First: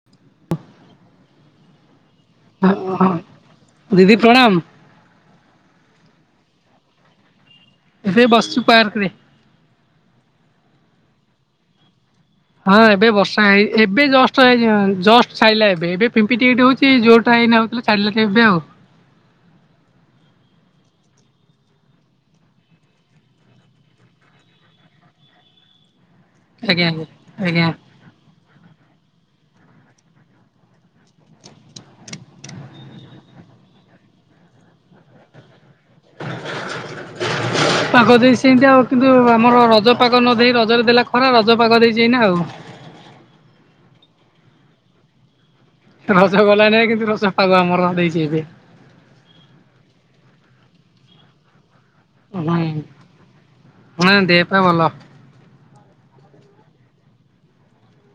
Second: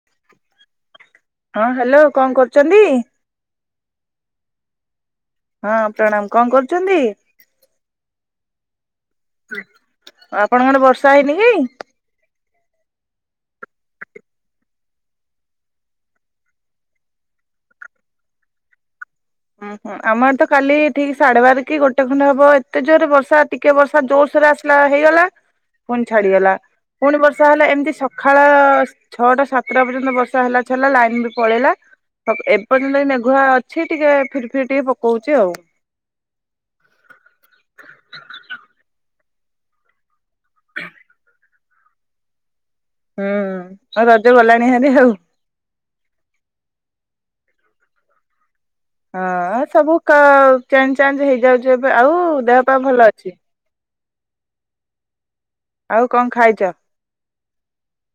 [unintelligible] ହଁ ହାଲୋ କଣ ହଁ କରୁଚନ୍ତି? ହଁ ଦିଦି ପ୍ରଣାମ। ହଁ ପ୍ରଣାମ କଣ କରୁଚନ୍ତି? ଏଠେ ବସଚୁ ପାର୍କରେ। ଆପଣଙ୍କ ଆଡ଼େ ବର୍ଷା ହେଇନି କି? ହଁ ଏବେ ବର୍ଷା ହେଇ ଏବେ ଜଷ୍ଟ ଏଇ ଯି ଅଁ ଜଷ୍ଟ ସାଇଲା ଏବେ ଏବେ ପିମ୍ପି ଟିକେ ଟିକେ ହଉଚି ଯୋରଟା ଏଇନା ହଉଥିଲା। ଛାଡ଼ିଲା ଟି ଏବେ ଆଉ। ଅଁ ହୋ। ଆମ ଆଡ଼େ ତ କାଲି ଠିକି ସାଢ଼େ ବାର କି ଗୋଟେ ଖଣ୍ଡେ ହବ ଏତେ ଜୋରେ ବର୍ଷା ଟିକେ ବର୍ଷା ଜୋର ସୋରେ ଆସିଲା ହେଇଗଲା [unintelligible] ଫୁଣି ଛାଡ଼ିଗଲା ଆଜ୍ଞା ଆଜ୍ଞା ପୁଣି ବର୍ଷା ହେଲା ଆଜ୍ଞା। ଏମତି ସ ଖାଳ ଛଅଟା ସାତଟା ପର୍ଯ୍ୟନ୍ତ ବର୍ଷା ହେଲା ଛାଡ଼ଲା ଲାଇନ୍ ବି ପଳେଇଲା। ହକ୍ ଏ ପର୍ଯ୍ୟନ୍ତ ବି ମେଘୁଆ ଅଛି ଟିକେ ଫିରି ଫିରି ଟିକେ ପକଉଚି ଆଉ। [unintelligible] ପାଗ ଦେଇଚି ସିଇନ୍ତି ଆଉ କିନ୍ତୁ ଆମର ରଜ ପାଗ ନ ଦେଇ ରଜରେ ଦେଲା ଖରା ରଜ ପାଗ ଦେଇଚି ଏଇନା ଆଉ। ହୁଁ, ଆଉ ରଜ ଗଲାଣି ହାରି ଆଉ ରଜ ଗଲାଣି କିନ୍ତୁ ରଜ ପାଗ ଆମର ହେଇଛି ଏବେ। ହଁ, ସବୁ ଚେଞ୍ଜ ଚାଞ୍ଜ ହେଇଯାଉଛି ଏବେ ଆଉ ହୁଁ। ଦେହ ପା ଭଲ ଅଛି? ହଁ, ଦେହ ପା ଭଲ। ଆଉ କଣ ଖାଇଚ?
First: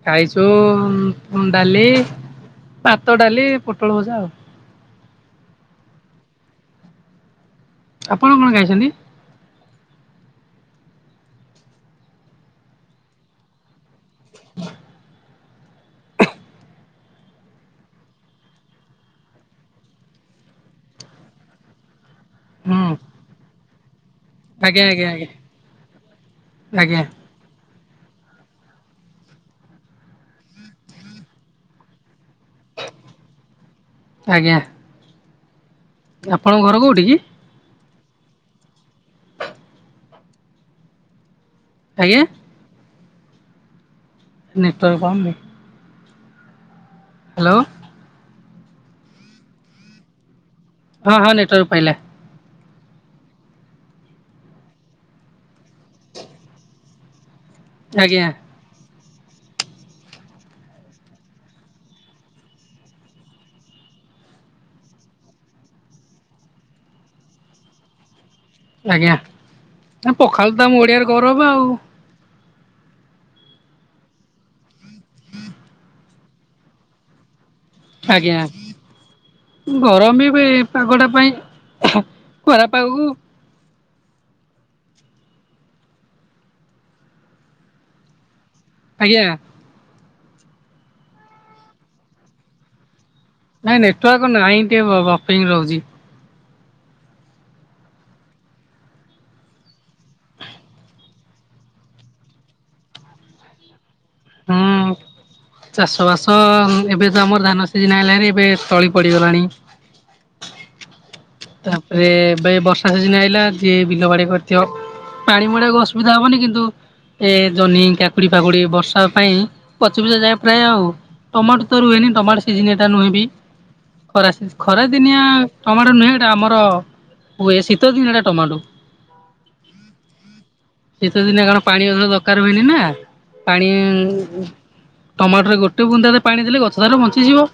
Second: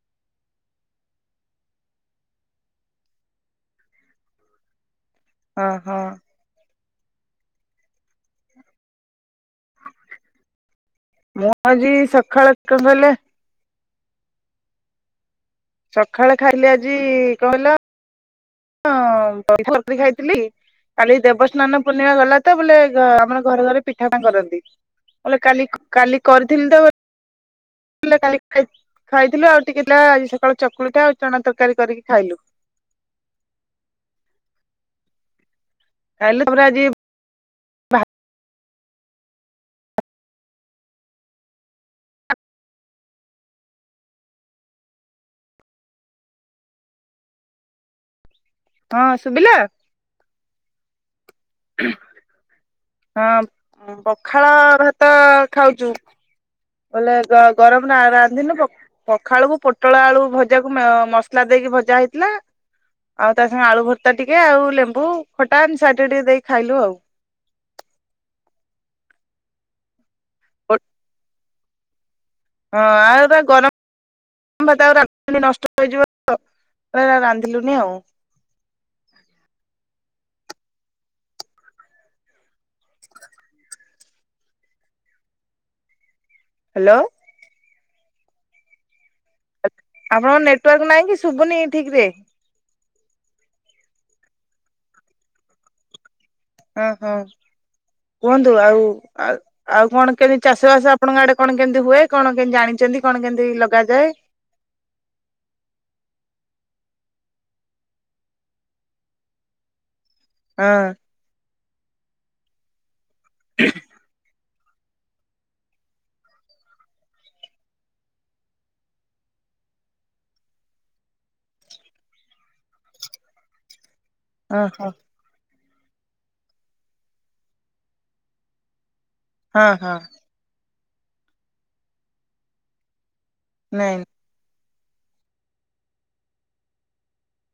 ଖାଇଚୁ ଡାଲି, ଭାତ, ଡାଲି, ପୋଟଳ ଭଜା ଆଉ। ଓହ। ଆପଣ କଣ ଖାଇଛନ୍ତି? ମୁଁ ଆଜି ସକାଳ ଏକା ବଲେ ସକାଳେ ଖାଇଲେ ଆଜି କଣ କହିଲ ହଁ, [unintelligible] ଖାଇଥିଲି କାଲି ଦେବସ୍ନାନ ପୂର୍ଣ୍ଣିମା ଗଲା ତ ହୁଁ ବୋଲେ ଆମର ଘରେ ଘରେ ପିଠାପଣା କରନ୍ତି। ଆଜ୍ଞା ଆଜ୍ଞା ଆଜ୍ଞା [unintelligible] କାଲି କାଲି କରିଥିଲି ତ ଆଜ୍ଞା କାଲି ଖାଇଥିଲୁ ଆଉ ଟିକେ ସକାଳୁ ଚକୁଳିଟା ଆଉ ଚଣା ତରକାରୀ କରିକି ଖାଇଲୁ। ଆଜ୍ଞା। ଖାଇଲୁ ତାପରେ ଆପଣଙ୍କ ଘର ଆଜି କୋଉଠି କି? ଆଜ୍ଞା। ନେଟୱର୍କ ପାଉନି ହାଲୋ। ହଁ, ସୁବିଲା ହଁ, ହଁ ନେଟୱାର୍କ ପାଇଲା। ହଁ, ପଖାଳ ଭାତ ଖାଉଚୁ। ବୋଇଲେ ଆ ଆଉ ଗରମ ଟା ଆଜ୍ଞା ରାନ୍ଧିନୁ ପ ପଖାଳ କୁ ପୋଟଳ ଆଳୁ ଭଜାକୁ ମସଲା ଦେଇକି ଭଜା ହେଇଥିଲା ଆଉ ତା ସାଙ୍ଗେ ଆଳୁ ଭର୍ତ୍ତା ଟିକେ ଆଉ ଲେମ୍ବୁ ଖଟା ଏମିତି ସାଇଟ ରେ ଟିକେ ଦେଇ ଖାଇଲୁ ଆଉ ଆଜ୍ଞା, ପଖାଳ ତ ଆମ ଓଡିଆର ଗୌରବ ଆଉ। ହଁ, ଆଉ ଏ ଗରମ ଗରମ ଭାତ ଗୁରା ନଷ୍ଟ ହେଇଯିବ ରାନ୍ଧିଲୁନି ଆଉ ଆଜ୍ଞା। ଗରମ ବି ପାଗଟା ପାଇଁ ଖରାପାଗକୁ ହ୍ୟାଲୋ। ଆଜ୍ଞା। ଆପଣଙ୍କ ନେଟୱାର୍କ ନାହିଁ କି ଶୁଭୁନି ଠିକରେ ନାଇଁ ନେଟୱାର୍କ ନାହିଁ ଟିକେ ବ-ବପିଙ୍ଗ ରହୁଛି। ହଁ ହଁ କୁହନ୍ତୁ ଆଉ ଆ ଆଉ କଣ କେମିତି ଚାଷବାସ ଆପଣଙ୍କ ଆଡେ କଣ କେମିତି ହୁଏ କଣ କେମିତି ଜାଣିଛନ୍ତି କଣ କେମିତି ଲଗାଯାଏ? ହୁଁ ଉଁ। ଚାଷବାସ ଏବେ ତ ଆମର ଧାନ ସିଜିନ ଆଇଲାଣି ଏବେ ତଳି ପଡ଼ିଗଲାଣି। ହଁ। ତାପରେ ଏ ବର୍ଷା ସଜିିନ ହେଇଲା ଯିଏ ବିଲ ବାଡି କରି [unintelligible] ପାଣି ମଡାକୁ ଅସୁବିଧା ହବନି କିନ୍ତୁ ଏ ଜହ୍ନି କାକୁଡି ଫାକୁଡି ବର୍ଷା ପାଇଁ ପଚିପୁଚା ଯାଏ ପ୍ରାୟ ଆଉ। ଟମାଟୋ ତ ରୁହେନି ଟମାଟୋ ସିଜିନିଆ ଟା ନୁହେଁ ବି ଖରା ହଁ ଖରା ହଁ ଦିନିଆ ଟମାଟୋ ନୁହେଁ ଆମର ହୁଏ ଶୀତ ଦିନ ଟମାଟୋ। ହଁ ହଁ। ଶୀତ ଦିନେ କଣ ପାଣି ଅଧିକ ଦରକାର ହୁଏନି ନା ପାଣି ନାଇଁ ଟମାଟୋରେ ଗୋଟେ ବୁନ୍ଦାରେ ପାଣି ଦେଲେ ଗଛ ତାର ବଞ୍ଚିଯିବ।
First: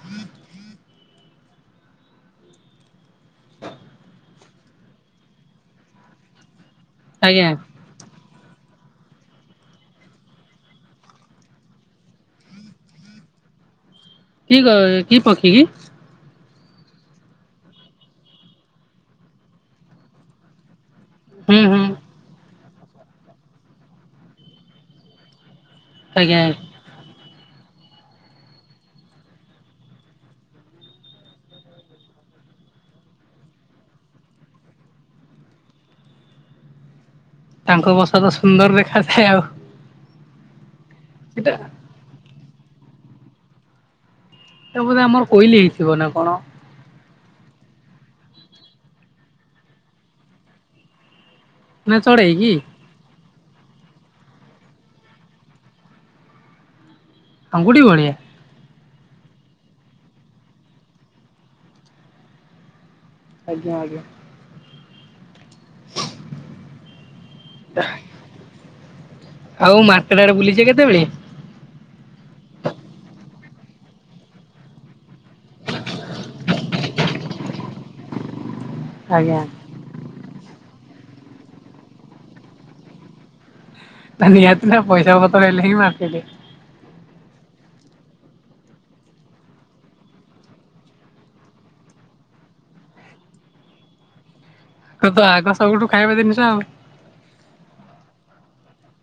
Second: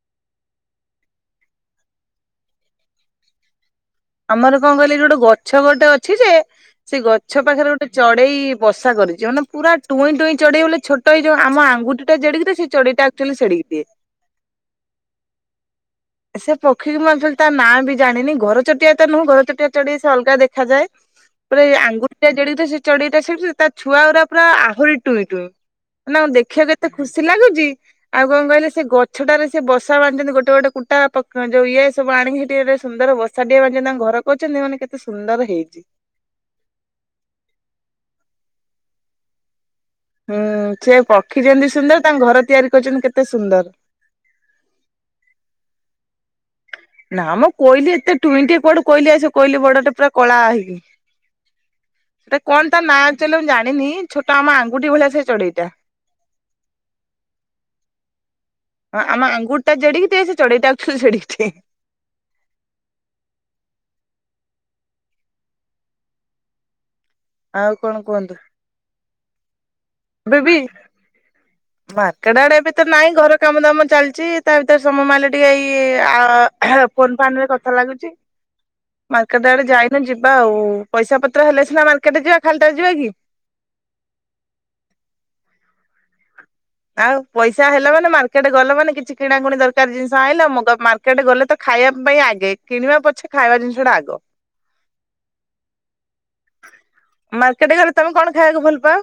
[inaudible] ଆମର କଣ କହିଲି ଗୋଟେ ଗଛ ଗୋଟେ ଅଛି ଯେ ସେ ଗଛ ଆଜ୍ଞା ପାଖରେ ଗୋଟେ ଚଢେଇ ବସା କରିଛି ମାନେ ପୁରା ଟୁଇଁ ଟୁଇଁ ଚଢେଇ ବୋଲେ ଛୋଟ ହେଇଯାଉ ଆମ ଆଙ୍ଗୁଠି ଟା ଜେଡିକିଟେ ସେ ଚଢେଇଟା ଆକଚୁଆଲି ସେଡିକି ଟିଏ। କି କ କି ପଖୀ କି ସେ ପକ୍ଷୀକୁ ମୁଁ ଆକଚୁଆଲି ତା ନାଁ ବି ଜାଣିନି ଘର ଚଟିଆ ତ ନୁହଁ ଘର ଚଟିଆ ଚଢ଼େଇ ସେ ଅଲଗା ଦେଖାଯାଏ। ହୁଁ ପୁରା ଏଇ ହୁଁ ଆଙ୍ଗୁଠି ଟା ଜେଡିକିଟିଏ ସେ ଚଢେଇଟା ସେଡିକି ସେଡିକି ତା ଛୁଆ ଗୁଡା ପୁରା ଆହୁରି ଟୁଇଁ ଟୁଇଁ। ନା ଆଜ୍ଞା ଦେଖିବାକୁ ଏତେ ଖୁସି ଲାଗୁଛି ଆଉ କଣ କହିଲେ ସେ ଗଛଟାରେ ସେ ବସା ବାନ୍ଧିଛନ୍ତି ଗୋଟେ ଗୋଟେ କୁଟା ଯୋଉ ଇଏ ସବୁ ଆଣିକି ସେଠି ସୁନ୍ଦର ବସା ଟିଏ ବାନ୍ଧିଛନ୍ତି ତାଙ୍କ ଘର କରିଛନ୍ତି ମାନେ କେତେ ସୁନ୍ଦର ହେଇଛି। ତାଙ୍କ ବସା ତ ସୁନ୍ଦର ଦେଖାଯାଏ ଆଉ ହୁଁ ସେ ପକ୍ଷୀ ସେଟା ଯେମିତି ସୁନ୍ଦର ତାଙ୍କ ଘର ତିଆରି କରିଛନ୍ତି କେତେ ସୁନ୍ଦର। ଏ ବୋଧେ ଆମର କୋଇଲି ହେଇଥିବ ନା କଣ? ନା ମ କୋଇଲି ଏତେ ଟୁଇଁଟିଏ କୁଆଡୁ କୋଇଲି ଆସିବ କୋଇଲି ବଡଟେ ପୁରା କଳା ହେଇକି ନା ଚଢେଇ ସେଟା କି କଣ ତା ନାଁ ଆକଚୁଆଲି ମୁଁ ଜାଣିନି ଛୋଟ ଆମ ଆଙ୍ଗୁଠି ଭଳିଆ ସେ ଚଢେଇଟା। ଅଙ୍ଗୁଠି ଭଳିଆ? ହଁ ଆମ ଆଙ୍ଗୁୁଠିଟା ଜେଡିକି ଟିଏ ସେ ଚଢେଇଟା ଆକଚୁଆଲି ସେଡ଼ିକି ଟିଏ। ଆଜ୍ଞା ଆଜ୍ଞା। [inaudible] ଆଉ କଣ କୁହନ୍ତୁ? ଆଉ ମାର୍କେଟ ଆଡେ ଏବେ ବି ବୁଲିଛେ କେତେବେଳେ? ମାର୍କେଟ ଆଡେ ଏବେ ତ ନାହିଁ ଘର କାମ ଦାମ ଚାଲିଛି ତା ଭିତରେ ସମୟ ମାଇଲେ ଟିକେଇ ଫୋନ ଫରେ କଥା ଲାଗୁଛି ଆଜ୍ଞା ମେଟ ଆଡେ ଯାଇ ନା ଯିବା ଆଉ ପଇସା ପତ୍ର ହେଲେ ସିନା ମାର୍କେଟ ଯିବା ଖାଲି ଟାରେ ଯିବା କି? ତା ନିହାତି ନା ପଇସା ପତ୍ର ହେଲେ ହିଁ ମାର୍କେଟିଙ୍ଗ। ଆଉ ପଇସା ହେଲା ମାନେ ମାର୍କେଟ ଗଲ ମାନେ କିଛି କିଣାକୁଣି ଦରକାର ଜିନିଷ ଆଇଁଲ ମୋଗା ମାର୍ କେଟେ ଗଲେ ତ ଖାଇବା ପାଇଁ ଆଗେ କିଣିବା ପଛେ ଖାଇବା ଜିନିଷ ଟା ଆଗ ତୋର ତ ଆଗ ସବୁଠୁ ଖାଇବା ଜିନିଷ ଆଉ ମାର୍କେଟେ ଗଲେ ତମେ କଣ ଖାଇବାକୁ ଭଲ ପାଅ?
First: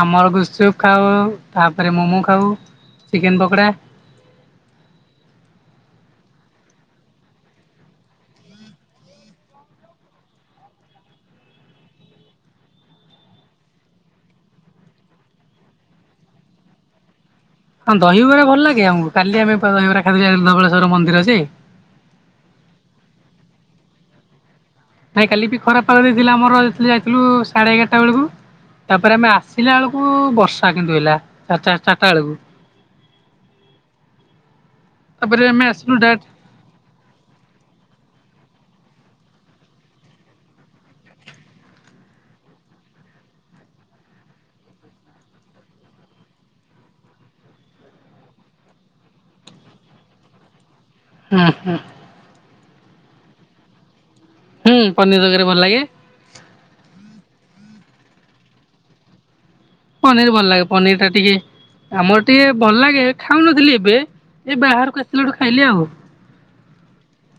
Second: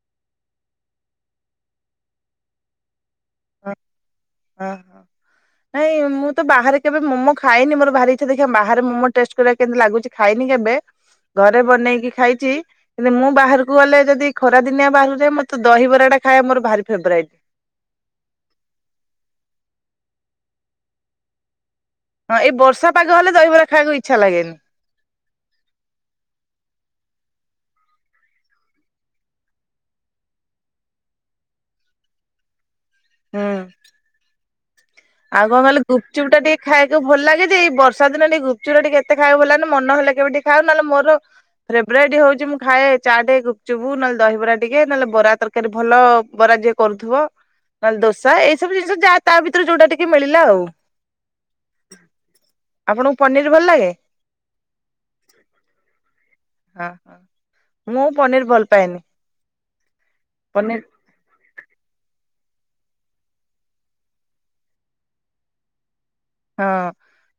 ଆମର ଗୁପ୍ ଚୁପ୍ ଖାଉ ତା ପରେ ମୋମୋ ଖାଉ ଚିକେନ ପକୋଡା ହଁ ହଁ ନାଇଁ, ମୁଁ ତ ବାହାରେ କେବେ ମୋମୋ ଖାଇନି, ମୋର ଭାରି ଇଛା ଦେଖିବା ବାହାରେ ମୋମୋ ଟେଷ୍ଟ ସେଗୁଡ଼ାକ କେମତି ଲାଗୁଛି ଖାଇନି କେବେ ଘରେ ବନେଇକି ଖାଇଛି। କିନ୍ତୁ ମୁଁ ବାହାରକୁ ଗଲେ ଯଦି ଖରା ଦିନିଆ ବାହାରକୁ ଯାଏ, ମତେ ଦହିବରାଟା ଖାଇବା ମୋର ଭାରି ଫେବରାଇଟ୍। ହଁ, ଦହିବରା ଭଲ ଲାଗେ ଆମକୁ କାଲି ଆମେ ପରା ଦହିବରା ଖାଇଲୁ ଯେ ଧବଳେଶ୍ଵର ମନ୍ଦିର ସେ ହଁ, ଏଇ ବର୍ଷା ପାଗ ହେଲେ ଦହିବରା ଖଇବାକୁ ଇଚ୍ଛା ଲାଗେନି। ନାଇଁ କାଲି ବି ଖରାପ ପାଗ ଦେଇଥିଲା ମୋର ଆଉ ସ୍ତ୍ରୀର ଯାଇଥିଲୁ ସାଢେ ଏଗାରଟା ବେଳକୁ ତା ପରେ ଆମେ ଆସିଲା ବେଳକୁ ବର୍ଷା କିନ୍ତୁ ହେଲା ଚାରିଟା, ଚାରିଟା ବେଳକୁ ହୁଁ, ତାପରେ ଆଉ କଣ ଆମେ କହିଲ ଆସିଲୁ ଡାଇରେକ୍ଟ ଗୁପଚୁପ୍ ଟା ଟିକେ ଖାଇବାକୁ ଭଲ ଲାଗେ ଯେ ଏଇ ବର୍ଷା ଦିନେ ଟିକେ ଗୁପଚୁପ୍ ଟା ଟିକେ ଏତେ ଖାଇବାକୁ ଭଲ ଲାଗେନି ମନହେଲେ କେବ ଟିକେ ଖାଉ ନହେଲେ ମୋର ଫେବ୍ରାଇଟ୍ ହଉଛି ମୁଁ ଖାଏ ଚାଟେ, ଗୁପଚୁପୁ ନହଲେ ଦହିବରା ଟିକେ ନହେଲେ ବରା ତର ତିଆରି ଭଲ ବରା ଯିଏ କରୁଥିବ। ନହେଲେ ଦୋସା ଏଇ ସବୁ ଜିନିଷ ଯାହା ତା ଭିତରେ ଯୋଉଟା ଟିକେ ମିଳିଲା ଆଉ ହୁଁ, ହୁଁ। ଆପଣଙ୍କୁ ପନିର୍ ଭଲ ଲାଗେ? ହୁଁ, ପନିର ତରକାରୀ ଭଲ ଲାଗେ। ହଁ, ମୁଁ ପନିର ଭଲ ପାଏନି। ପନିର ଭଲ ଲାଗେ। ପନିର ଟା ଟିକେ ଆମର ଟିକେ ଭଲ ଲାଗେ ଖାଉନଥିଲି ଏବେ ଏ ବାହାରକୁ ଆସିଲା ଠୁ ଖାଇଲି ଆଉ। ହଁ,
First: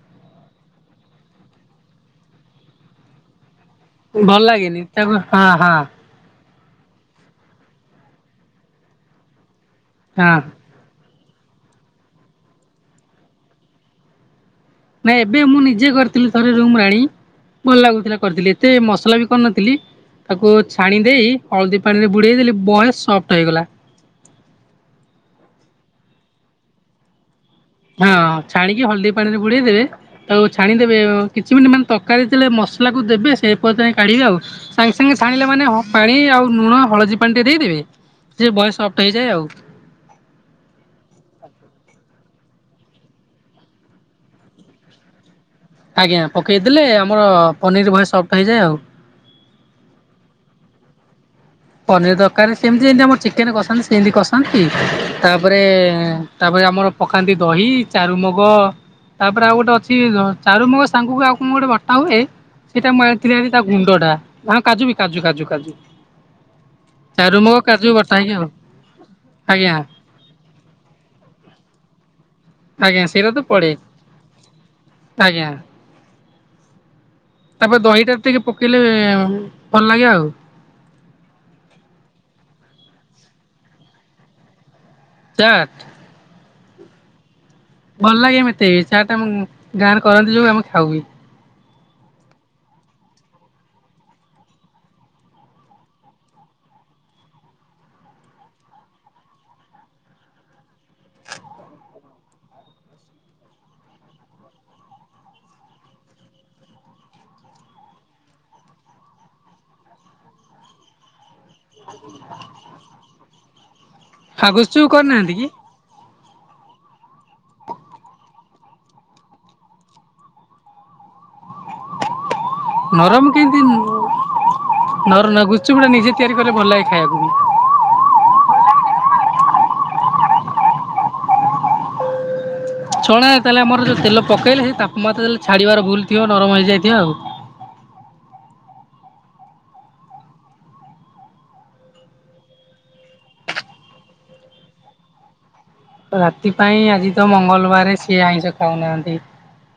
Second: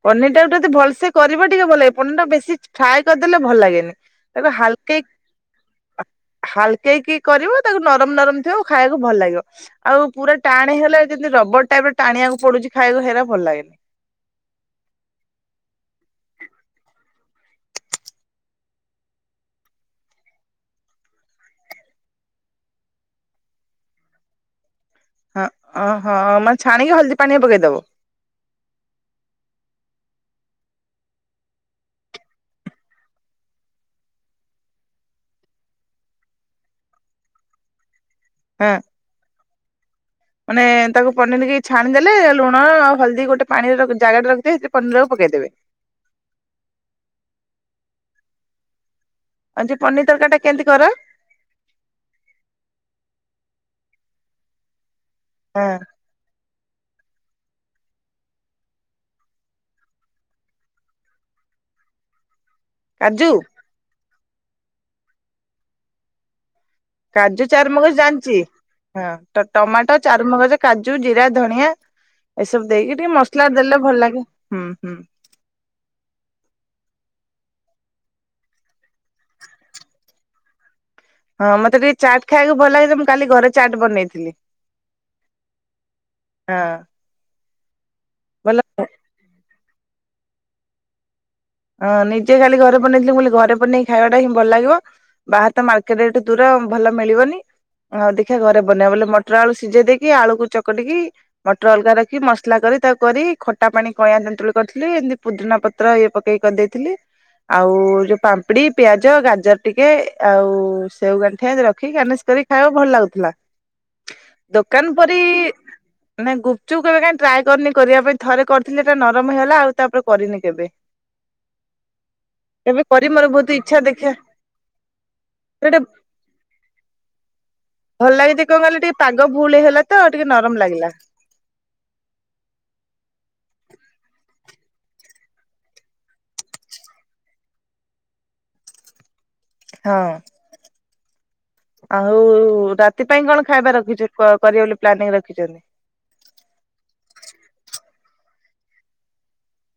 ପନିର ଟାକୁ ଯଦି ଭଲସେ କରିବ ଟିକେ ଭଲ ଲାଗେ ପନିର ଟା ବେଶୀ ଫ୍ରାଏ କରିଦେଲେ ଭଲ ଲାଗେନି। ଭଲ ତାକୁ ଲାଗେନି। ତାକୁ ହଁ, ହଁ। ହାଲକେଇ କି କରିବ ତାକୁ ନରମ ନରମ ଥିବ ଆଉ ଖାଇବାକୁ ଭଲ ଲାଗିବ ଆଉ ପୁରା ହଁ ଟାଣ ହେଲେ ଯେମିତି ରବର ଟାଇପ ରେ ଟାଣିବାକୁ ପଡୁଛି ଖାଇବାକୁ ହେରା ଭଲ ଲାଗେନି। ନାଇଁ ଏବେ ମୁଁ ନିଜେ କରିଥିଲି। ଥରେ ରୁମ ରେ ଆଣି ଭଲ ଲାଗୁଥିଲା କରିଥିଲି ଏତେ ମସଲା ବି କରିନଥିଲି। ତାକୁ ଛାଣି ଦେଇ ହଳଦୀ ପାଣିରେ ବୁଡ଼େଇ ଦେଲି ବହା ସଫ୍ଟ ହେଇଗଲା। ହଁ, ଓହଁ ମାନେ ଛାଣିକି ହଳଦୀ ପାଣିଆ ପକେଇଦବ? ହଁ, ଛାଣିକି ହଳଦୀ ପାଣି ରେ ବୁଡେଇଦେବେ ତାକୁ ଛାଣିଦେବେ କିଛି ମିନି୍ଟ ମାନେ ତରକାର ଯେତେବେଳେ ମସଲାକୁ ଦେବେ ସେ ପର୍ଯ୍ୟନ୍ତ କାଢ଼ିବେ ଆଉ ସାଙ୍ଗେ ସାଙ୍ଗେ ଛାଣିଲେ ମାନେ ପାଣି ଆଉ ଲୁଣ ହଳଦୀ ପାଣି ଟିକେ ଦେଇଦେବେ। ଯେ ବୟ ହଁ ସଫ୍ଟ ହେଇଯାଏ ଆଉ। ମାନେ ତାକୁ ପନିର କି ଛାଣିଦଲେ ଲୁଣ ଆଉ ହଳଦୀ ଗୋଟେ ପାଣିର ଜାଗାଟ ରଖିେ ସେ ପନିର ଟାକୁ ପକେଇ ଦେବେ। ଆଜ୍ଞା, ପକେଇଦେଲେ ଆମର ପନିର ବହେ ସଫ୍ଟ ହେଇଯାଏ ଆଉ। ଆଣ୍ଟି ପନିର ତରକାରୀ ଟା କେମିତି କର। ପନିର ଦରକାର ସେମିତି ଯେମତି ଆମର ଚିକେନ କସନ୍ତି ସେମିତି କସନ୍ତି ତାପରେ ହଁ ତା ପରେ ଆମର ପକାନ୍ତି ଦହି ଚାରୁ ମଗ ତା ପରେ ଆଉ ଗୋଟେ ଅଛି ଚାରୁ ମଗଜ‌ ସାଙ୍ଗକୁ ଆଉ କଣ ଗୋଟେ ବଟା ହୁଏ? ସେଇଟା କାଜୁ [unintelligible] ଲି ହେରି ତା ଗୁଣ୍ଡ ଟା ଆଁ କାଜୁ ବି କାଜୁ, କାଜୁ, କାଜୁ। କାଜୁ, ଚାରୁମଗ ଚାରୁ ମଗଜ ବଟା ଜାଣିଛି ହେଇକି ଆଉ ଥିବେ, ହଁ, ଆଜ୍ଞା ଟମାଟୋ, ଚାରୁ ମଗଜ, କାଜୁ, ଜିରା, ଧନଆ ଏସବୁ ଦେଇକି ଆଜ୍ଞା ଟିକେ ସେଇଟା ତ ମସଲା ପଡେ ଦେଲେ ଭଲ ଲାଗେ, ହୁଁ, ହୁଁ। ଆଜ୍ଞା। ତା ପରେ ଦହିଟା ଟିକେ ପକେଇଲେ ଭଲ ଲାଗେ ଆଉ। ହଁ, ମତେ ଟିକେ ଚାଟ୍ ଖାଇବାକୁ ଭଲ ଲାଗୁଛି ମୁଁ କାଲି ଘରେ ଚାଟ୍ ବନେଇଥିଲି। ଚାଟ? ହଁ। ଭଲ ଲାଗେ ମେତେ ଚାଟ ଆମ ଗାଁରେ କରନ୍ତି ଯୋଉ ଆମେ ଖାଉ ବି ହଁ, ନିଜେ ଖାଲି ଘରେ ବନେଇ ଥିଲି ମୁଁ କହିଲି ଘରେ ବାନେଇକି ଖାଇବାଟା ହିଁ ଭଲ ଲାଗିବ। ବାହାର ତ ମାର୍କେଟ ଏ ଠୁ ଦୂର ଭଲ ମିଳିବନି। ଆଉ ଦେଖିବା ଘରେ ବନେଇବା ବୋଲେ ମଟର ଆଳୁ ସିଝେଇ ଦେଇକି ଆଳୁକୁ ଚକଟିକି ମଟର ଅଲଗା ରଖିକି ମସ ସଖିଲା କରି ତାକୁ କରି ଖଟା ପାଣି କଇଆଁ ତେନ୍ତୁଳି କରିଥିଲି ଏମିତି ପୁଦ୍ରିନା ପତ୍ର ଇଏ ପକେଇି କରିଦେଇଥିଲି। ଆଉ ଯୋଉ ପାମ୍ପୁଡି ପିଆଜ ଗାଜର ଟିକେ ଆଉ ସେଓ ଗଣ୍ଠିଆର ଠିକ୍ ଗାନେସ କରି ଖାଇବ ଭଲ ଲାଗୁଥିଲା। ଆଉ ଗୁପଚୁପ୍ ଦୋକାନ ପରି କରିନାହାନ୍ତି କି ମାନେ ଗୁପଚୁପ କେବେ କାଇ ଟ୍ରାଏ କରିନି କରିବା ପାଇଁ ଥରେ କରିଥିଲି ଏଟା ନରମ ହେଇଗଲା ଆଉ ତାପରେ କରିନି କେବେ। କେବେ କରିବି ମୋର ନରମ ବହୁତ କେମିତି ଇଚ୍ଛା ଦେଖିବା ନର ନାଗୁଚ ଗୋଟେ ଗୁପଚୁପଟା ନିଜେ ତିଆରିକଲେ ଭଲ ଲାଗେ ଖାଇବାକୁ ବି। ଭଲ ଲାଗେଯେ କଣ କହିଲ ଟିକେ ପାଗ ଭୁଲ ହେଇଗଲା ତ ଟିକେ ନରମ ଲାଗିଲା। ଛଣା ତାହେଲେ ଆମର ଯୋଉଁ ତେଲ ପକେଇଲେ ସେ ତାପାମାତ୍ରା ତାହେଲେ ଛାଣିବାର ଭୂଲ ଥିବ ନରମ ହେଇଯାଇଥିବ ଆଉ। ହଁ। ଆଉ ରାତି ପାଇଁ କଣ ଖାଇବା ରଖିଛ କରିବ ବୋଲି ପ୍ଲାନିଂ ରଖିଛ। ରାତି ପାଇଁ ଆଜି ତ ମଙ୍ଗଳବାର ସିଏ ଆଇଁଷ ଖାଉନାହାନ୍ତି।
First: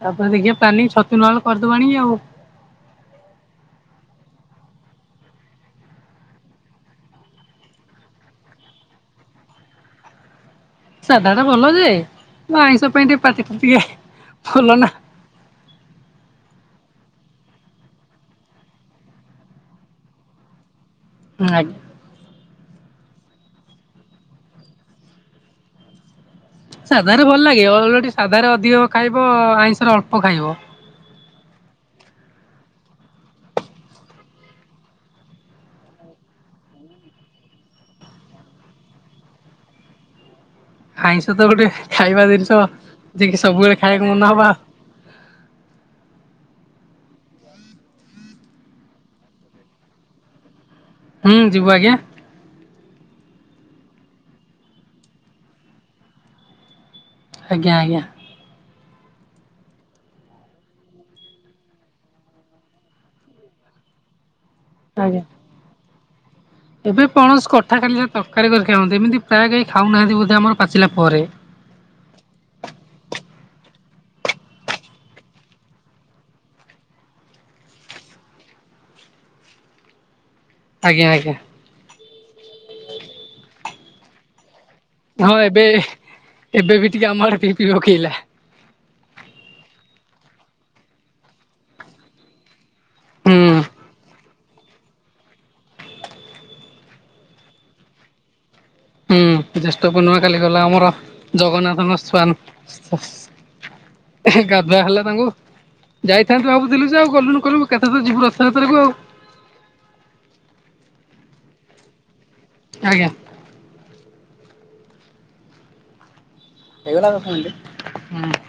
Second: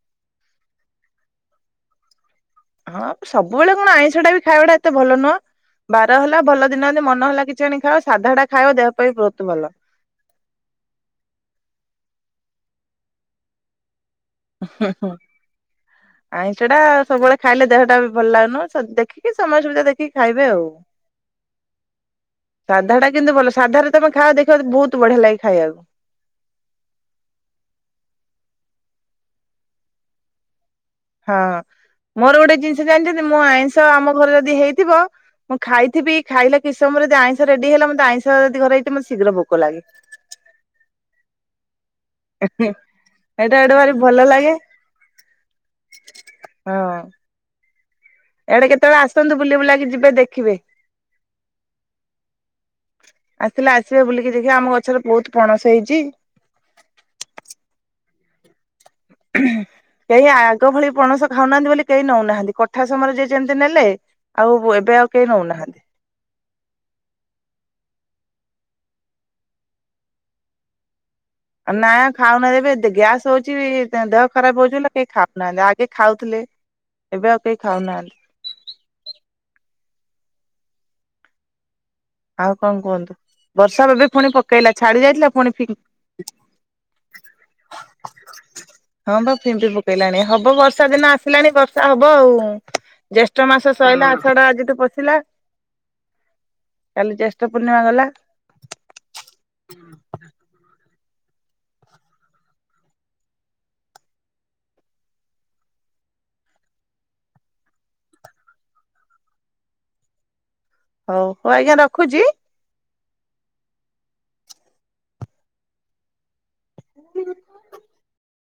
ତାପରେ ଦେଖିବା ପ୍ଲାନିଂ ଛତୁ ନହେଲେ କରିଦବୁ ଆଣିକି ଆଉ। ହଁ ସବୁବେଳେ କଣ ଆଇଁଷଟା ବି ଖାଇବା ଟା ଏତେ ଭଲ ନୁହଁ। ବାର ହେଲା ଭଲ ଦିନ ମନ ହେଲା କିଛି ଆଣି ଖାଅ ସାଧା ଟା ଖାଅ ଦେହ ପାଇଁ ବହୁତ ଭଲ। ସାଧାଟା ଭଲ ଯେ ଆଇଁଷ ପାଇଁ ଟିକେ ପାଟି ଫାଟି ଟିକେ ହୁଁ ହୁଁ। ‌ [inaudible] ଆଇଁଷଟା ସବୁବେଳେ ଖାଇଲେ ଦେହଟା ବି ଭଲ ଲାଗନ ଦେଖିକି ସମୟ ସୁବିଧା ଦେଖିକି ଖାଇବେ ଆଉ। ଆ- ସାଧା ଟା କିନ୍ତୁ ଭଲ ସାଧାରେ ତମେ ଖାଅ ଦେଖିବ ବହୁତ ବଢିଆ ଲାଗେ ଖାଇବାକୁ। ସାଧାରେ ଭଲ ଲାଗେ ଓଲୋଟି ସାଧାରେ ଅଧିକ ଖାଇବ ଆଇଁଷରେ ଅଳ୍ପ ଖାଇବ। ହଁ ମୋର ଗୋଟେ ଜିନିଷ ଜାଣିଛନ୍ତି ମୁଁ ଆଇଁଷ ଆମ ଘରେ ଯଦି ହେଇଥିବ। ମୁଁ ଖାଇଥିବି ଖାଇଲା କିଛି ସମୟରେ ଯଦି ଆଇଁଷ ରେଡି ହେଲା ମତେ ଆଇଁଷ ଯଦି ଘରେ ହେଇଥିବ ମତେ ଶୀଘ୍ର ଭୋକ ଲାଗେ। ଆଇଁଷତ ଗୋଟେ ଖାଇବା ଜିନିଷ ଯିଏକି ଏଇଟା ଗୋଟେ ସବୁବେଳେ ଭାରି ଖାଇବାକୁ ଭଲ ମନେ ହବ। ଲାଗେ ହଁ। ଇଆଡେ କେତେବେଳେ ଆସନ୍ତୁ ବୁଲି ବୁଲାକି ଯିବେ ଦେଖିବେ। ହୁଁ ଯିବୁ ଆଜ୍ଞା। ଆସିଲେ ଆସିବେ ବୁଲିକି ଦେଖିବ ଆମ ଗଛରେ ବହୁତ ପଣସ ହେଇଛି। ଆଜ୍ଞା ଆଜ୍ଞା। କେହି ଆଗ ଭଳି ପଣସ ଖାଉନାହାନ୍ତି ବୋଲି କେହି ନୋଉନାହାନ୍ତି। କଠା ସମୟରେ ଯିଏ ଯେମିତି ନେଲେ। ଆଉ ଏବେ ଆଉ ଆଜ୍ଞା। କେହି ନୋଉନାହାନ୍ତି। ଏବେ ପଣସ କଠା ଖାଲି ଯାହା ତରକାରୀ କରି ଖାଆନ୍ତି ଏମିତି ପ୍ରାୟ କେହି ଖାଉନାହାନ୍ତି ବୋଧେ ଆମର ପାଚିଲା ପରେ। ନା ଖାଉନାହାନ୍ତି ଏବେ ଗ୍ୟାସ୍ ହଉଛି। ଦେହ ଖରାପ ହଉଛି ବୋଲି କେହି ଖାଉନାହାନ୍ତି ଆଗେ ଖାଉଥିଲେ। ଏବେ ଆଉ କେହି ଖାଉନାହାନ୍ତି। ଆଜ୍ଞା ଆଜ୍ଞା। ଆଉ କଣ କୁହନ୍ତୁ। ବର୍ଷା ଏବେ ପୁଣି ପକେ ପକେଇଲା ଛାଡ଼ି ଯାଇଥିଲା ହଁ ପୁଣି ଏବେ ଫି ଏବେ ବି ଟିକେ ଆମ ଆଡେ ପିପି ପକେଇଲା ହଁ ବା ଫିମ୍ପି ପକେଇଲାଣି। ହବ ବର୍ଷା ଦିନ ଆସିଲାଣି ବର୍ଷା ହବ ଆଉ। ହୁଁ। ଜ୍ୟେଷ୍ଠ ମାସ ସଇଲା ଆଷାଢ଼ ଆଜି ଠୁ ପଶିଲା। କାଲି ଜ୍ୟେଷ୍ଠ ପୂର୍ଣ୍ଣିମା ଗଲା। ହୁଁ ଜ୍ୟେଷ୍ଠ ପୂର୍ଣ୍ଣିମା କାଲି ଗଲା ଆମର ଜଗନ୍ନାଥଙ୍କ ସ୍ଵାନ ଗାଧୁଆ ହେଲା ତାଙ୍କୁ। ଯାଇଥାନ୍ତୁ ଭାବୁଥିଲୁ ଯେ ଆଉ ଗଲୁନୁ କହିଲୁ କେତେଥର ଯିବୁ ରଥଯାତ୍ରାକୁ ଆଉ। ହଉ। ହଉ ଆଜ୍ଞା ରଖୁଛି। ଆଜ୍ଞା। ହେଇଗଲା ଦଶ ମିନିଟି। ହୁଁ